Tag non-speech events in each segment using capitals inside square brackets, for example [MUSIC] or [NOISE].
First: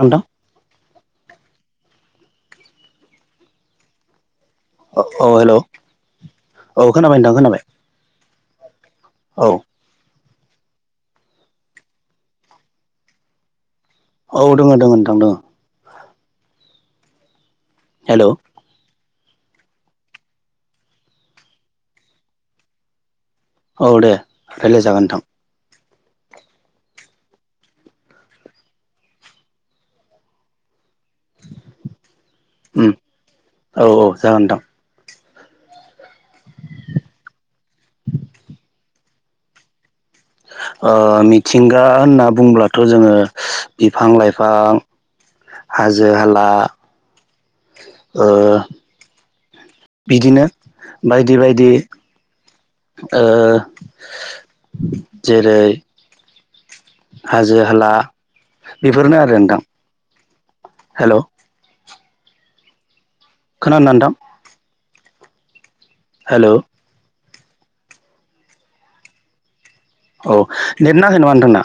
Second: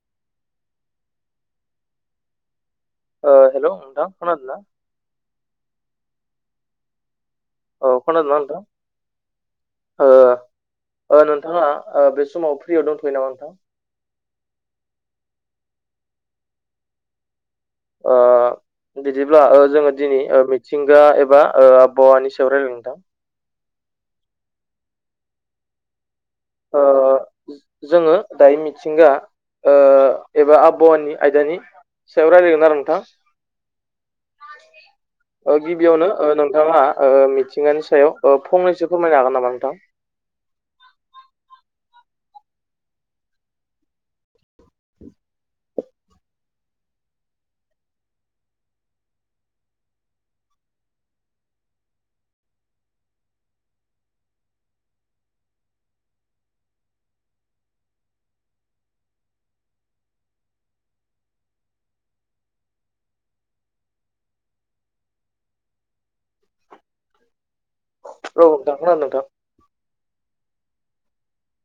नोंथां हेलौ नोंथां खोनादों ना औ हेलौ औ खोनाबाय नोंथां खोनाबाय अ खोनादोना औ नोंथां ओ नोंथाङा बे समाव फ्रियाव दंथयो नामा नोंथां औ दङ दोङ नोंथां दङ हेलौ ओ बिदिब्ला जोङो दिनै मिथिंगा एबा आबहावानि सायाव रायजलायनो नोंथां औ दे रायलाय जागोन नोंथां जोङो दायो मिथिंगा एबा आब हावानि आयदानि सायाव रायलायगोन आरो उम औ औ जागोन नोंथां गिबियावनो नोंथाङा मिथिंगानि सायाव फंनैसो फोरमायनो हागोन नामा नोंथां [INAUDIBLE] मिथिंगा होनना बुंब्लाथ जोङो बिफां लाइफां हाजो हाला बिदिनो बायदि बायदि जेरै हाजो हाला बेफोरनो आरो नोंथां हेलौ खोनादोना नोंथां हेलौ औ नोंथां खोनादों नोंथां। औ नेम नाङाखै नामा नोंथांना?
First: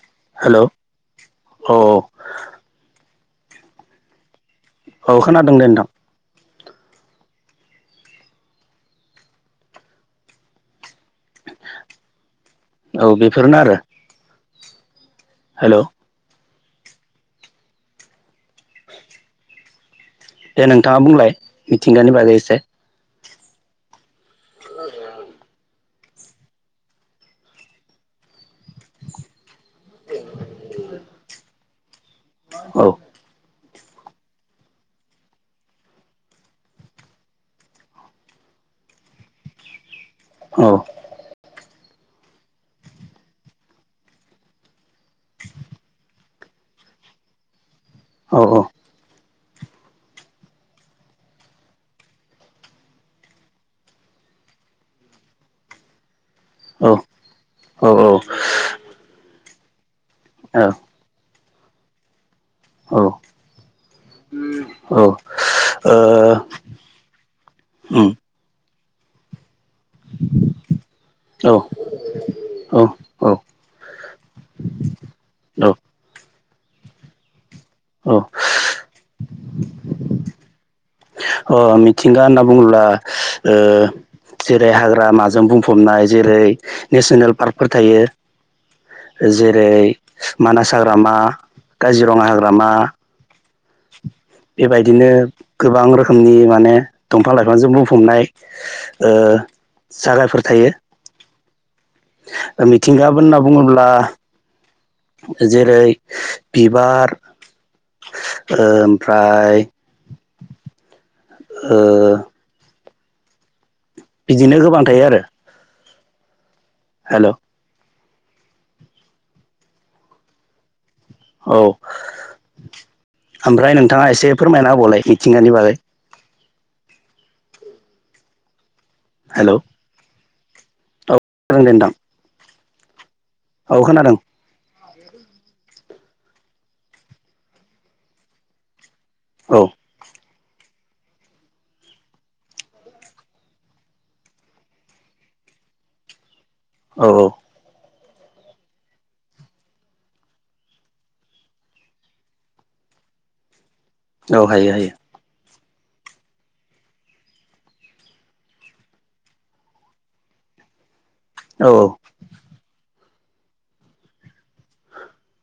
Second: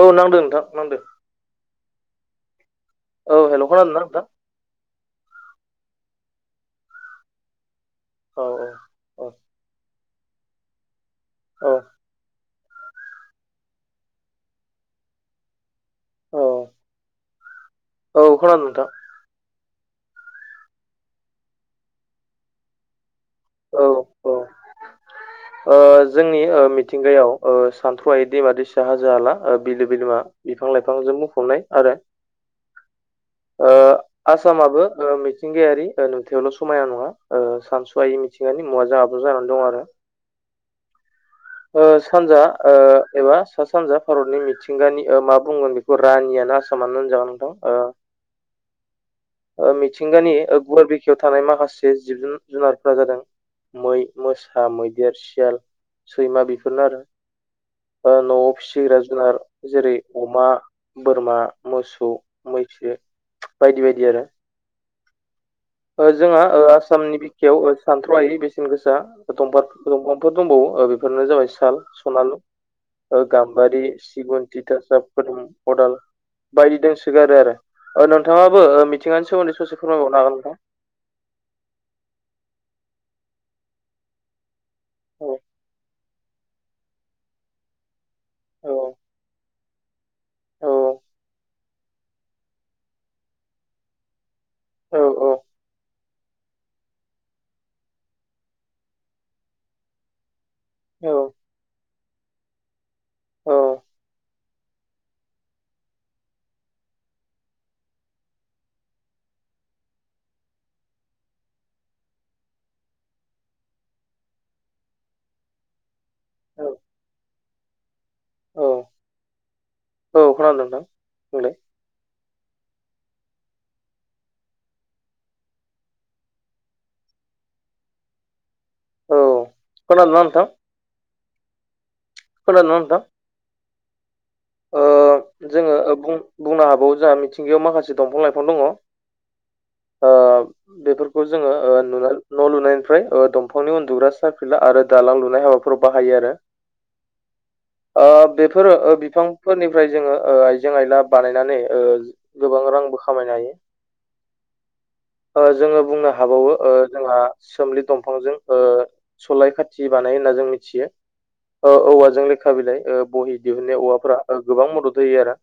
औ नांदों हेलौ नोंथां नांदों। औ औ हेल' खोनादों ना नोंथां? औ खोनादों नोंथां औ औ औ औ औ बेफोरनो आरो हेल' औ औ खानो नोंथां दे नोंथाङा बुंलाय मिथिंगानि बागै एसे औ औ ओ जोंनि मिथिंगायाव सानथौ आइ दैमा दैसा हाजो हखला बिलो बिलोमा बिफां लाइफांजों मुफबनाय आरो औ आसामाबो मिथिंगायारि नुथायावल' समायना नङा सानसुवायै मि थिंगानि मुवाजों आबुं जानानै दं आरो। औ सानजा एबा सा सानजा भारतनि मिथिंगानि मा बुंगोन बेखौ रानिय ना सोमोनाननो जागोनथ औ औ मिथिंगानि गुवार बिखायाव थानाय माखासे जिब जुब जुनारफ्रा जादों। मै मोसा मैदेर सियाल सैमा बेफोरनो आरो न'आव फिसिग्रा जुनार जेरै अमा बोरमा मोसौ मैथो बायदि बायदि आरो ओ जोंहा ओ आसामनि बिखायाव सानथ्र' हायि बेसेन गोसा दंफ दंफांफोर दंबावो बेफोरनो जाबाय साल सनालु औ गाम्बारि सिगन्थि थासदोम औ अदाल बायदि दंसोगारो आरो औ नोंथाङाबो मिथिंगानि सोमोन्दै ससे फोरमायबावनो हागोन नोंथां। अ मिथिंगा होनना बुङोब्ला जेरै हाग्रा औ माजों बुंफबनाय जेरै नेसनेल पार्कफोर थायो। जेरै औ मानास हाग्रामा काजिरङा हाग्रामा औ बेबायदिनो गोबां रोखोमनि माने दंफां लाइफांजों बुंफबनाय जागायफोर थायो। औ मिथिंगा होनना औ बुङोब्ला जेरै बिबार ओमफ्राय ओ बिदिनो गोबां थायो आरो। हेलौ औ औ खोनादों नोंथां। बुंलाय औ ओमफ्राय नोंथाङा एसे फोरमायनाबलाय मिथिंगानि बागै हेलौ खोनादों ना नोंथां [INAUDIBLE] खोनादों ना नोंथां औ खोनादों। जोङो बुंनो हाबावो जोंहा मिथिंगायाव माखासे दंफां लाइफां दङ औ ओ बेफोरखौ जोङो ओ नुना न' लुनायनिफ्राय ओ दंफांनि उन्दुग्रा सारफिला आरो दालां लुनाय हाबा फोराव बाहायो आरो औ औ ओ बेफोरो ओ बिफांफोरनिफ्राय जोङो ओ आइजें-आइला बानायनानै ओ गोबां रां आंबो खामायनो हायो । औ हायो हायो ओ जोङो बुंनो हाबावो ओ जोंहा सोमलि दंफांजों ओ सलाय खाथि बानायो होनना जों मिथियो ओ औ औवाजों लेखा बिलाइ ओ बहि दिहुननायाव औवाफोरा ओ गोबां मदद होयो आरो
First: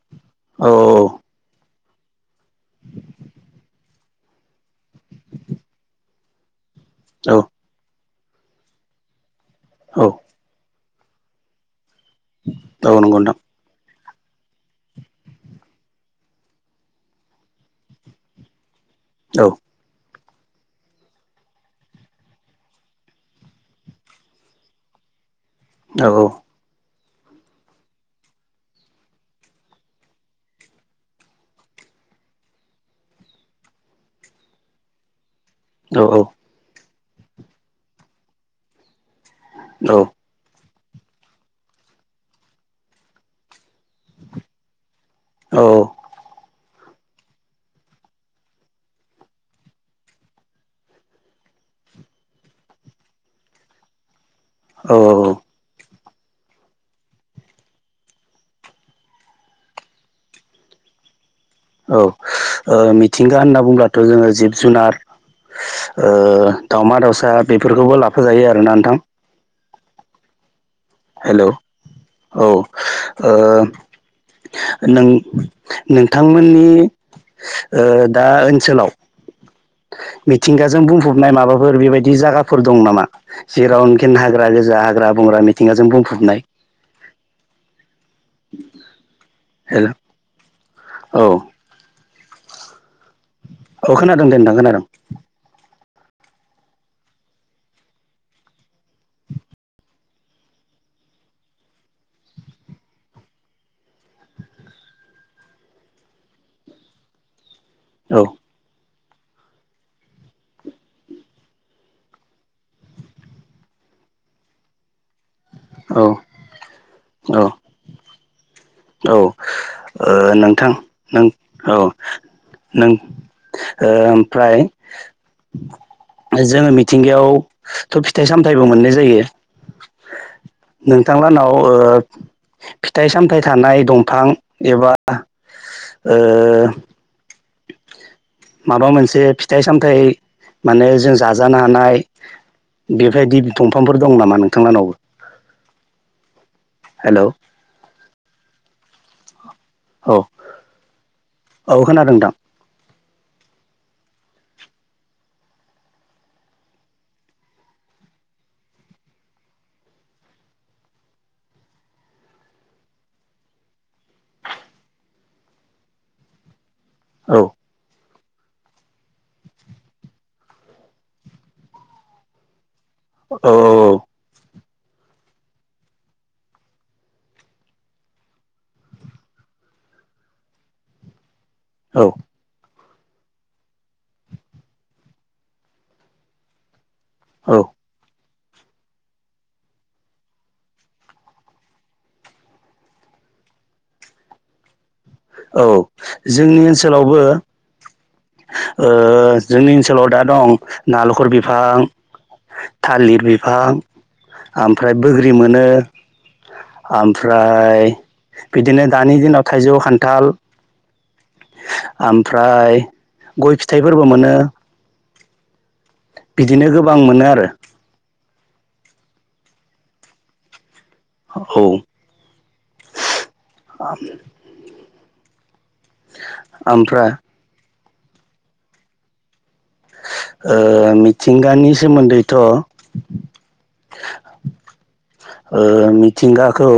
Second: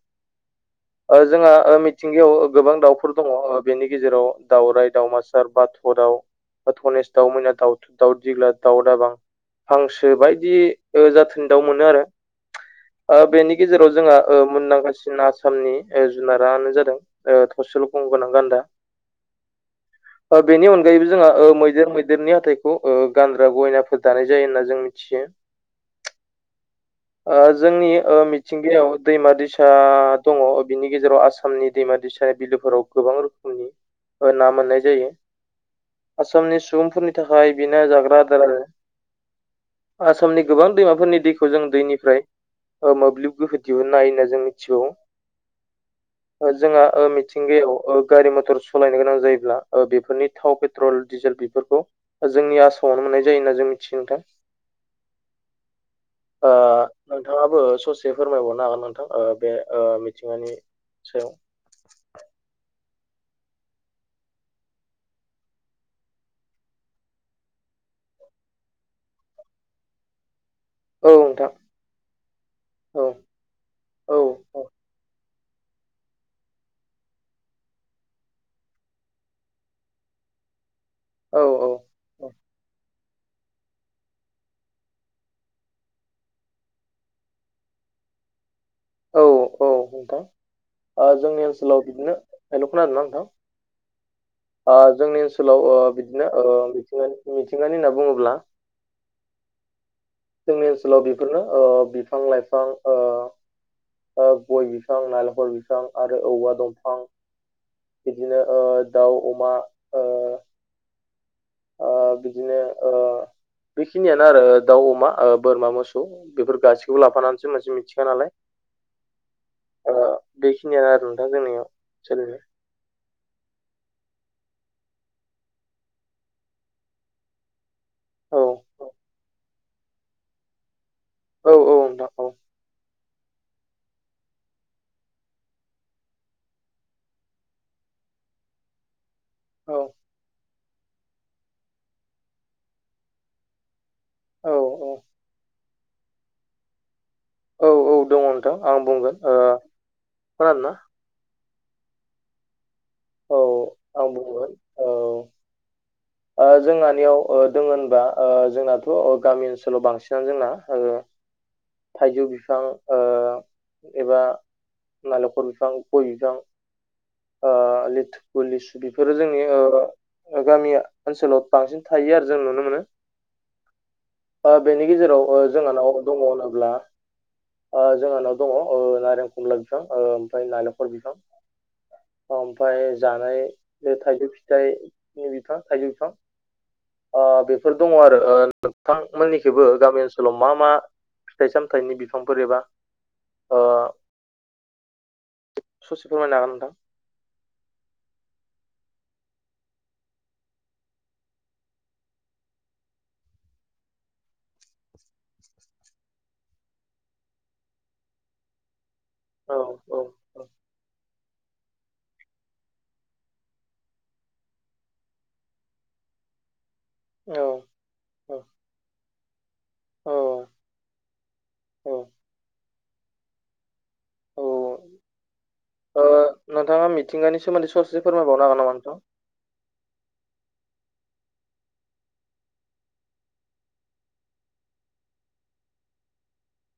औ ओ जोंहा ओ मिथिंगायाव ओ गोबां दाउफोर दङ' ओ बेनि गेजेराव दाउराय दावमासार बाथ' दाव बा धनेस औ दाउमैना दाउथु दाउ दिग्ला दाउ दाबां औ औ हांसो बायदि ओ जाथोनि दाउ मोनो आरो औ नंगौ ओ नोंथां बेनि गेजेराव जो जोंहा ओ मुंदांखासिन आसामनि ओजुनारानो जादों ओ थसेल' गं गोनां गान्दा औ ओ बेनि अनगायैबो जोंहा ओ मैदेर मैदेरनि हाथाइखौ ओ गानद्रा गहेनाफोर दानाय जायो होनना जों मिथि थियो औ औ ओ जोंनि ओ मिथिंगायाव दैमा-दैसा दङ' बिनि गेजेराव आसामनि दै दैमा-दैसानि बिलोफोराव गोबां रोखोमनि ना मोननाय जायो औ आसामनि सुबुंफोरनि थाखाय बिनो जाग्रा आदार आरो आसामनि गोबां दैमाफोरनि दैखौ जों दैनिफ्राय ओ मोब्लिब गोहो दिहुननो हायो होनना जों मिथिगौ जोंहा ओ मिथिंगायाव ओ गारि मटर स'लायनो गोनां जायोब्ला ओ बेफोरनि थाव पेट्रल डिजेल बेफोर जोंनि आसामावनो मोननाय जायो होनना जों मिथियो नोंथां औ ओ औ ओ नोंथाङाबो ससे फोरमायबावनो हागोन नोंथां ओ बे ओ मिथिंगानि सायाव औ ओ मिथिंगा होनना बुंब्लाथ' जोङो जिब-जुनार ओ दावमा- दाउसा बेफोरखौबो लाफा जायोआरोना नोंथां? हेल' औ ओ औ औ औ नों नोंथांमोननि ओ दा ओनसोलाव मिथिंगाजों बुंफबनाय औ माबाफोर बेबायदि जागाफोर दं नामा? जेरावनोखिन हाग्रा गोजा हाग्रा बंग्रा मिथिंगाजों बुंफबनाय [INAUDIBLE] औ औ हेल' नोंथां ओ औ जोंनि ओनसोलाव बिदिनोहेल' खोनादोंना औ खोनादों दे नोंथां नों- ओ खोनादों जोंनि ओनसोलाव ओ बिदिनो ओ मिथिंगानि ‌मिथिंगानि होनना बुङोब्ला जोंनि ओनसोलाव बेफोरनो ओ बिफां-लाइफां ओ गय बिफां नालेंखर बिफां आरो औवा दंफां औ बिदिनो ओ दाउ अमा ओ ओ बिदिनो ओ बेखिनियानो आरो ओ दाउ अमा आरो ओ बोरमा मोसौ औ बेफोर गासिखौबो औ लाफानानैसो मोनसे मिथिगा नालाय औ ओ ओ नोंथां बेखिनियानो आरो नों नोंथां जोंनियाव औ सोलिनाय नों ओमफ्राय जोङो मिथिंगायाव थ' फिथाइ सामथाइबो औ मोननाय जायो नोंथांलानाव औ औ ओ नोंथां औ फिथाइ-सामथाइ थानाय दंफां एबा ओ माबा मोनसे फिथाइ औ -सामथाइ माने जों जाजानो हानाय बेबायदि दंफांफोर दं नामा औ औ नोंथांलाहानाव हेलौ औ औ दङ' नोंथां आं बुंगोन औ खोनादोंना औ खोनादों नोंथां औ आं बुंगोन औ ओ जोंहानियाव दङ' होनबा जोंनाथ' गामि ओनसोलाव बांसिनानो जोंना थाइजौ बिफां ओ एबा नालेंखर बिफां गय बिफां औ ओ लिथुु लिसु बेफोरो जोंनि ओ गामिया ओनसोलाव बांसिन थायो आरो जों नुनो मोनो औ बेनि गेजेराव जोंहानाव दङ' होनोब्ला ओ जोंहानाव दङ' नारें खमला बिफां ओमफ्राय नालेंखल बिफां औ ओमफाय जानाय बे थाइजौ फिथाइनि बिफां थाइजौ बिफां औ बेफोर ओ दङ' आरो ओ नोंथांमोननिखैबो गामि ओनसोलाव मा मा फिथाइ सामथाइनि बिफांफोर एबा ओ [INAUDIBLE] औ ससे फोरमायनो हागोन जोंनि नोंथां? ओनसोलावबो ओ जोंनि ओनसोलाव दा दं नालेंखर बिफां थालिर बिफां ओमफ्राय बोग्रि मोनो ओमफ्राय बिदिनो दानि दिनाव औ थाइजौ औ खानथाल ओमफ्राय गय फिथाइफोरबो मोनो बिदिनो गोबां मोनो औ आरो औ औ ओ नोंथाङा ओमफ्राय मिथिंगानि सोमोनदै साव फोरमायबावनो हागोन नामा नोंथां? ओ मिथिंगानि सोमोनदैथ' ओ मिथिंगाखौ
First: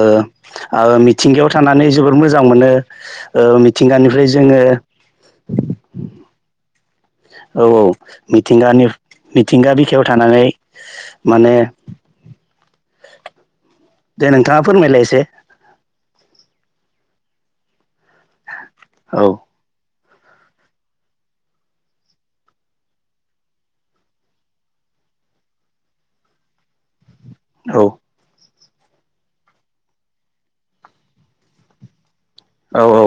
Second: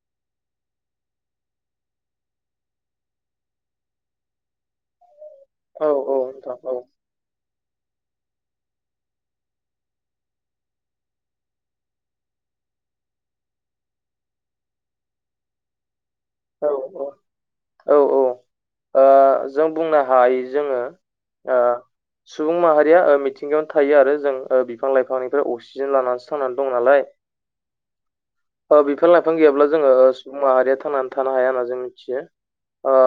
ओ ओ मिथिंगायाव थानानै जोबोर मोजां मोनो मिथिंगानिफ्राय जोङो औ औ नोंथां औ औ औ मिथिंगानि मिथिंगा बिखायाव थानानै माने दे नोंथाङा फोरमायलाय एसे औ औ औ ओ औ जों बुंनो हायो जोङो ओ सुबुं माहारिया ओ मिथिंगायावनो थायो आरो जों बिफां लाइफांनिफ्राय अक्सिजेन लानानैसो थांनानै दं नालाय औ बिफां-लाइफां गैयाब्ला जोङो सुबुं माहारिया थांनानै थानो हाया होनना जों मिथियो औ आ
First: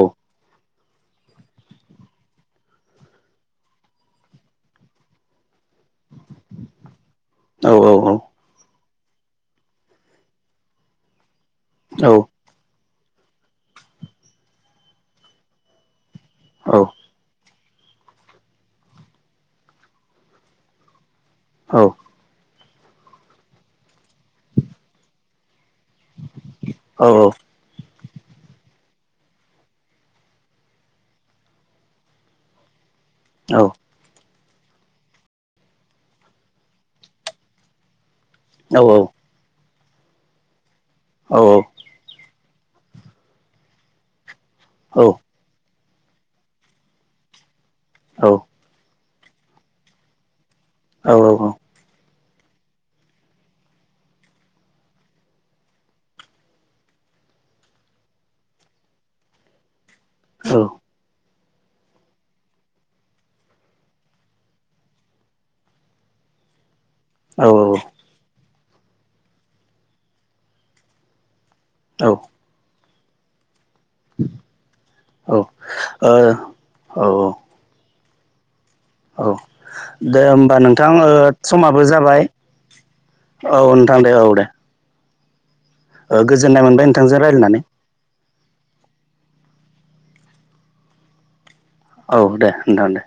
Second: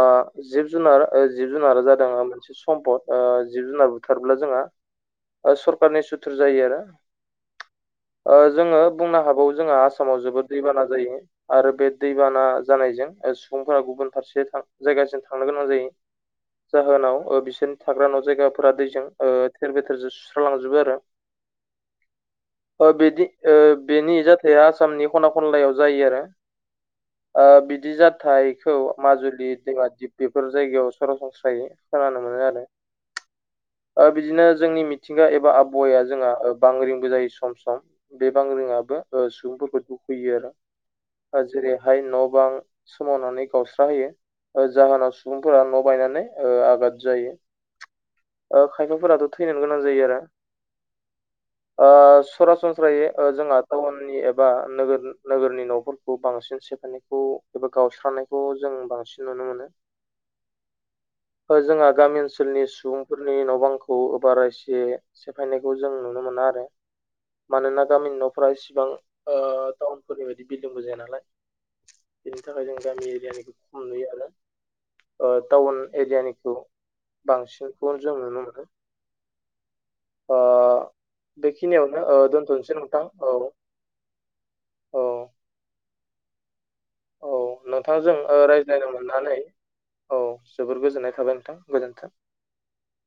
जिब जुनार जिब-जुनारा जादों मोनसे समपद जिब-जुनार बुथारब्ला जोंहा सरखारारनि सुथुर जायो आरो औ ओ‌जोङो बुंनो हागौ जोंहा आसामाव जोबोद दैबाना जायो आरो बे औ दैबाना जानायजों सुबुंफोरा गुबुन फारसे जायगासिम थांनो गोनां जायो। औ जाहोनाव ओ बिसोरनि थाग्रा न' जायगाफोरा दैजों ओ थेर-बेथेरजों सुस्रा लांजोबो आरो। औ ओ बेनि ओ बेनि जाथाया आसामनि ख'ना ख'नलायाव जायो आरो। औ औ ओ बिदि जाथायखौ माजुलि दैमा दिप बेफोर जायगायाव सरासनस्रायै खोनानो मोनो आरो। औ ओ बिदिनो जोंनि मिथिंगा एबा आबहावाया जोंहा बांग्रिंबो जायो सम सम। बे औ बांग्रिंआबो ओ सुबुंफोरखौ दुखैयो आरो जेरै न' बां सोमावनानै गावस्रा होयो जाहोनाव सुबुंफोरा' न बायनानै ओ आगाद जायो औ ओ खायफाफोराथ' थैनोनो गोनां जायो आरो। ओनस सरासनस्रायै ओ जोंआ टाउननि एबा नोगोर नोगोरनि न'फोरखौ बांसिन सेफ [UNINTELLIGIBLE] खौ एबा गावस्रानायखौ जों बांसिन नुनो मोनो। ओ ओ जोंहा गामि ओनसोलनि सुबुंफोरनि न' बांखौ बारा इसे सेफायनायखौ जों नुनो मोन मोना आरो। मानोना गामिनि न'फोरा इसिबां ओ टाउनफोरनि बायदि बिल्डिंबो जाया नालाय। ओ औ बेनि थाखाय जों गामि एरियानिखो नुयो आरो टाउन एरियानिखौ औ बांसिनखौ जों नुनो औ दे ओ ओमबा नोंथां ओ समाबो बेखिनियावनो ओ जाबाय दोनथ'नोसै नोंथां औ नोथां दे औ दे। औ ओ गोजोननाय मोनबाय नोंथांजों औ रायज्लायनानै। नोंथांजों ओ रायज्लायनो मोननानै औ जोबोर गोजोननाय थाबाय नोंथां। गोजोन्थों। औ दे नोथां दे।